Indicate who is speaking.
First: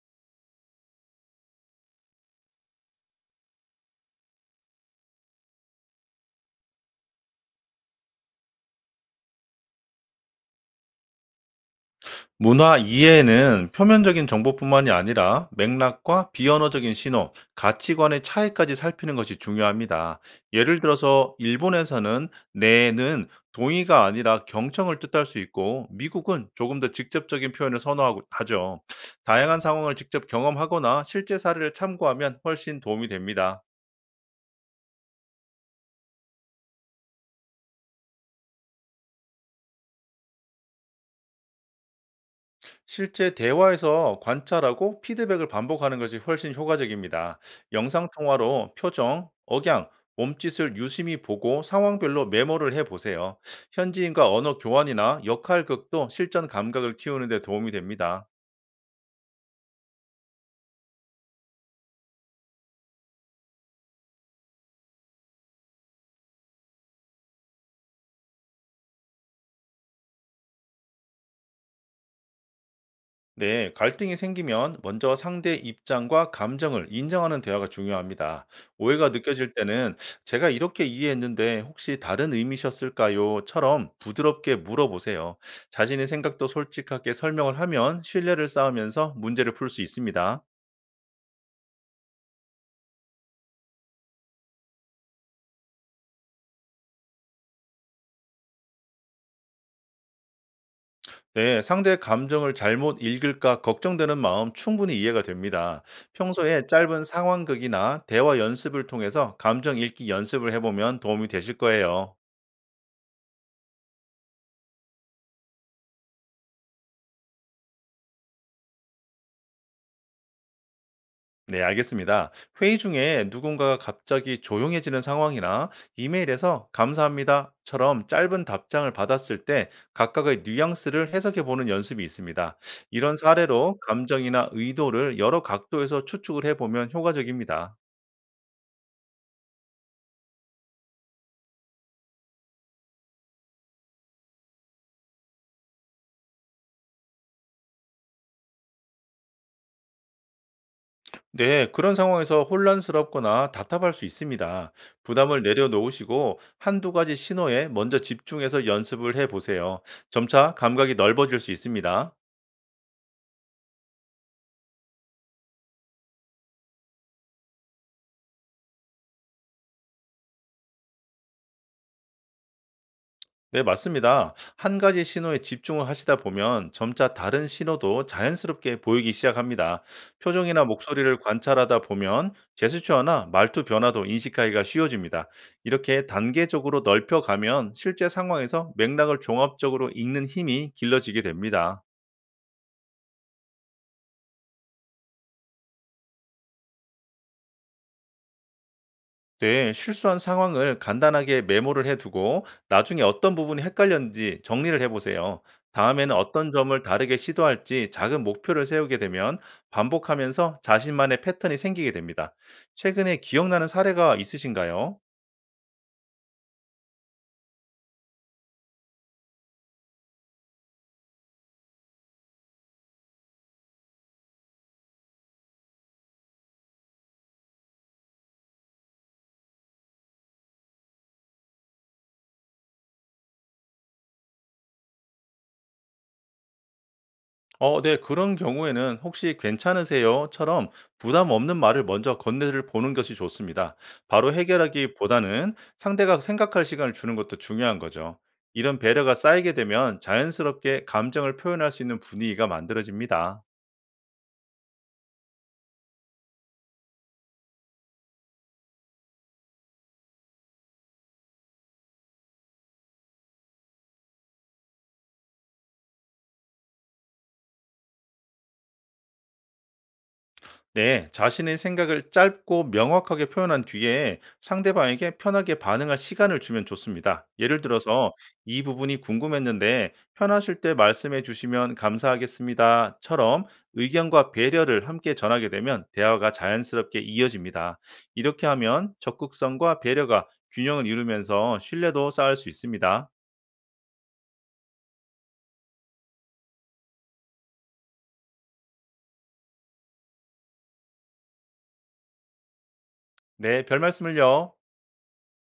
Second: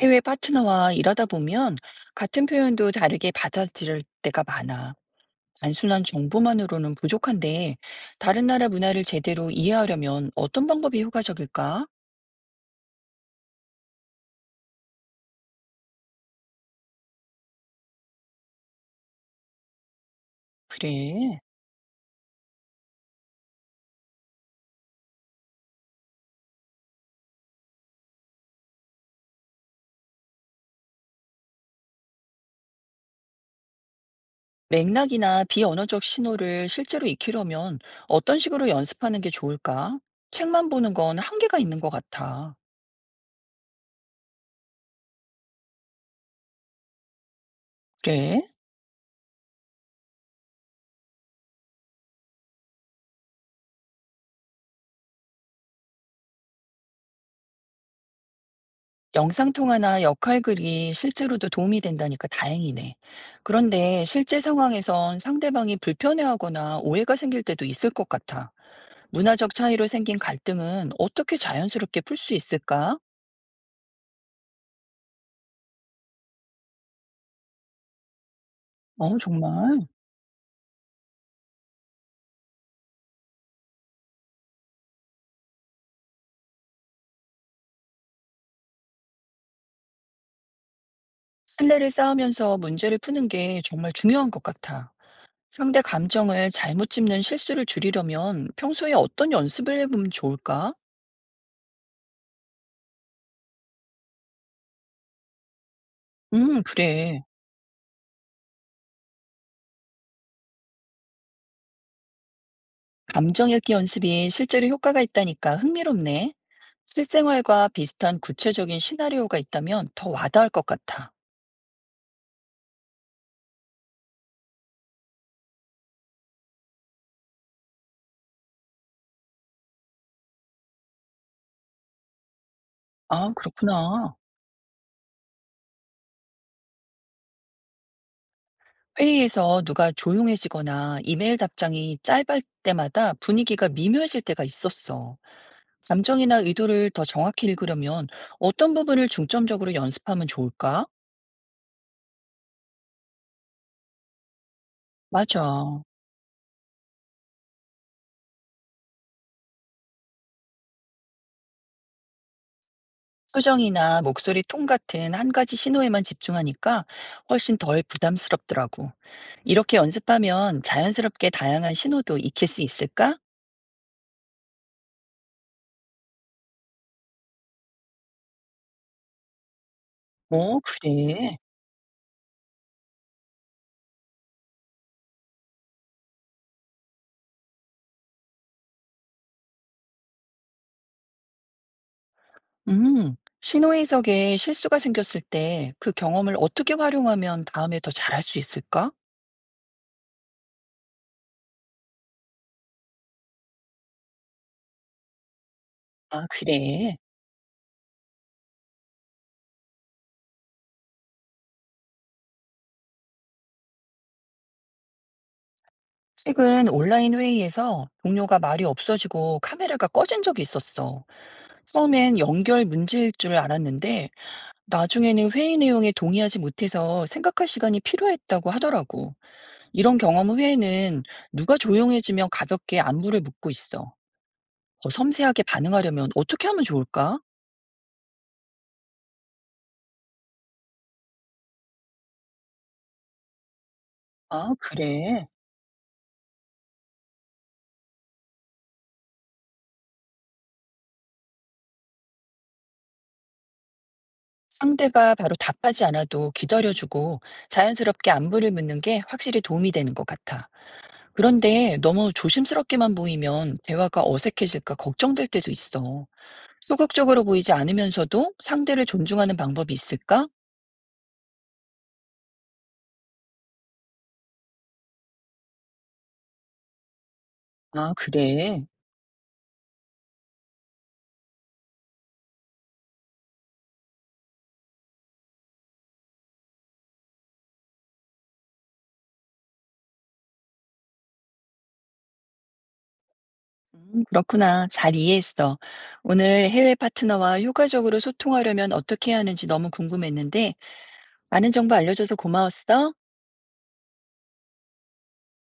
Speaker 1: 해외 파트너와 일하다 보면 같은 표현도 다르게 받아들일 때가 많아. 단순한 정보만으로는 부족한데, 다른 나라 문화를 제대로 이해하려면 어떤 방법이 효과적일까?
Speaker 2: 문화 이해는 표면적인 정보뿐만이 아니라 맥락과 비언어적인 신호, 가치관의 차이까지 살피는 것이 중요합니다. 예를 들어서
Speaker 1: 그래.
Speaker 2: 일본에서는 내는 동의가 아니라 경청을 뜻할 수 있고 미국은 조금 더 직접적인 표현을 선호하고 하죠. 다양한 상황을 직접 경험하거나 실제 사례를 참고하면 훨씬 도움이 됩니다.
Speaker 1: 맥락이나 비언어적 신호를 실제로 익히려면 어떤 식으로 연습하는 게 좋을까? 책만 보는 건 한계가 있는 것 같아.
Speaker 2: 실제 대화에서 관찰하고 피드백을 반복하는 것이 훨씬 효과적입니다.
Speaker 1: 그래.
Speaker 2: 영상통화로 표정, 억양, 몸짓을 유심히 보고 상황별로 메모를 해보세요. 현지인과 언어 교환이나 역할극도 실전 감각을 키우는 데 도움이 됩니다.
Speaker 1: 영상통화나 역할글이 실제로도 도움이 된다니까 다행이네. 그런데 실제 상황에선 상대방이 불편해하거나 오해가 생길 때도 있을 것 같아. 문화적 차이로 생긴 갈등은 어떻게 자연스럽게 풀 수 있을까?
Speaker 2: 네, 갈등이 생기면 먼저 상대 입장과 감정을 인정하는 대화가 중요합니다. 오해가
Speaker 1: 어,
Speaker 2: 느껴질
Speaker 1: 정말.
Speaker 2: 때는 제가 이렇게 이해했는데 혹시 다른 의미셨을까요?처럼 부드럽게 물어보세요. 자신의 생각도 솔직하게 설명을 하면 신뢰를 쌓으면서 문제를 풀 수 있습니다.
Speaker 1: 신뢰를 쌓으면서 문제를 푸는 게 정말 중요한 것 같아. 상대 감정을 잘못 짚는 실수를 줄이려면 평소에 어떤 연습을 해보면 좋을까?
Speaker 2: 네, 상대의 감정을 잘못 읽을까 걱정되는 마음 충분히 이해가 됩니다. 평소에 짧은
Speaker 1: 그래.
Speaker 2: 상황극이나 대화 연습을 통해서 감정 읽기 연습을 해보면 도움이 되실 거예요.
Speaker 1: 감정읽기 연습이 실제로 효과가 있다니까 흥미롭네. 실생활과 비슷한 구체적인 시나리오가 있다면 더 와닿을 것 같아.
Speaker 2: 네, 알겠습니다. 회의 중에 누군가가 갑자기 조용해지는 상황이나 이메일에서 감사합니다처럼 짧은 답장을 받았을 때 각각의 뉘앙스를 해석해 보는 연습이 있습니다. 이런
Speaker 1: 아,
Speaker 2: 사례로
Speaker 1: 그렇구나.
Speaker 2: 감정이나 의도를 여러 각도에서 추측을 해 보면 효과적입니다.
Speaker 1: 회의에서 누가 조용해지거나 이메일 답장이 짧을 때마다 분위기가 미묘해질 때가 있었어. 감정이나 의도를 더 정확히 읽으려면 어떤 부분을 중점적으로 연습하면 좋을까?
Speaker 2: 네, 그런 상황에서 혼란스럽거나 답답할 수 있습니다. 부담을
Speaker 1: 맞아.
Speaker 2: 내려놓으시고 한두 가지 신호에 먼저 집중해서 연습을 해 보세요. 점차 감각이 넓어질 수 있습니다.
Speaker 1: 표정이나 목소리 톤 같은 한 가지 신호에만 집중하니까 훨씬 덜 부담스럽더라고. 이렇게 연습하면 자연스럽게 다양한 신호도 익힐 수 있을까?
Speaker 2: 네, 맞습니다. 한 가지 신호에 집중을 하시다 보면 점차 다른 신호도 자연스럽게 보이기 시작합니다.
Speaker 1: 어,
Speaker 2: 표정이나 목소리를
Speaker 1: 그래.
Speaker 2: 관찰하다 보면 제스처나 말투 변화도 인식하기가 쉬워집니다. 이렇게 단계적으로 넓혀가면 실제 상황에서 맥락을 종합적으로 읽는 힘이 길러지게 됩니다.
Speaker 1: 음, 신호 해석에 실수가 생겼을 때 그 경험을 어떻게 활용하면 다음에 더 잘할 수 있을까?
Speaker 2: 네, 실수한 상황을 간단하게 메모를 해두고 나중에 어떤 부분이 헷갈렸는지 정리를 해보세요. 다음에는
Speaker 1: 아,
Speaker 2: 어떤 점을
Speaker 1: 그래.
Speaker 2: 다르게 시도할지 작은 목표를 세우게 되면 반복하면서 자신만의 패턴이 생기게 됩니다. 최근에 기억나는 사례가 있으신가요?
Speaker 1: 최근 온라인 회의에서 동료가 말이 없어지고 카메라가 꺼진 적이 있었어. 처음엔 연결 문제일 줄 알았는데 나중에는 회의 내용에 동의하지 못해서 생각할 시간이 필요했다고 하더라고. 이런 경험 후에는 누가 조용해지면 가볍게 안부를 묻고 있어. 더 섬세하게 반응하려면 어떻게 하면 좋을까?
Speaker 2: 네, 그런 경우에는 혹시 괜찮으세요?처럼 부담 없는 말을 먼저 건네를 보는 것이 좋습니다. 바로
Speaker 1: 아, 그래.
Speaker 2: 해결하기보다는 상대가 생각할 시간을 주는 것도 중요한 거죠. 이런 배려가 쌓이게 되면 자연스럽게 감정을 표현할 수 있는 분위기가 만들어집니다.
Speaker 1: 상대가 바로 답하지 않아도 기다려주고 자연스럽게 안부를 묻는 게 확실히 도움이 되는 것 같아. 그런데 너무 조심스럽게만 보이면 대화가 어색해질까 걱정될 때도 있어. 소극적으로 보이지 않으면서도 상대를 존중하는 방법이 있을까?
Speaker 2: 네, 자신의 생각을 짧고 명확하게 표현한 뒤에 상대방에게 편하게 반응할 시간을 주면 좋습니다. 예를
Speaker 1: 아,
Speaker 2: 들어서
Speaker 1: 그래.
Speaker 2: 이 부분이 궁금했는데 편하실 때 말씀해 주시면 감사하겠습니다.처럼 의견과 배려를 함께 전하게 되면 대화가 자연스럽게 이어집니다. 이렇게 하면 적극성과 배려가 균형을 이루면서 신뢰도 쌓을 수 있습니다.
Speaker 1: 그렇구나. 잘 이해했어. 오늘 해외 파트너와 효과적으로 소통하려면 어떻게 해야 하는지 너무 궁금했는데, 많은 정보 알려줘서 고마웠어.
Speaker 2: 네, 별 말씀을요.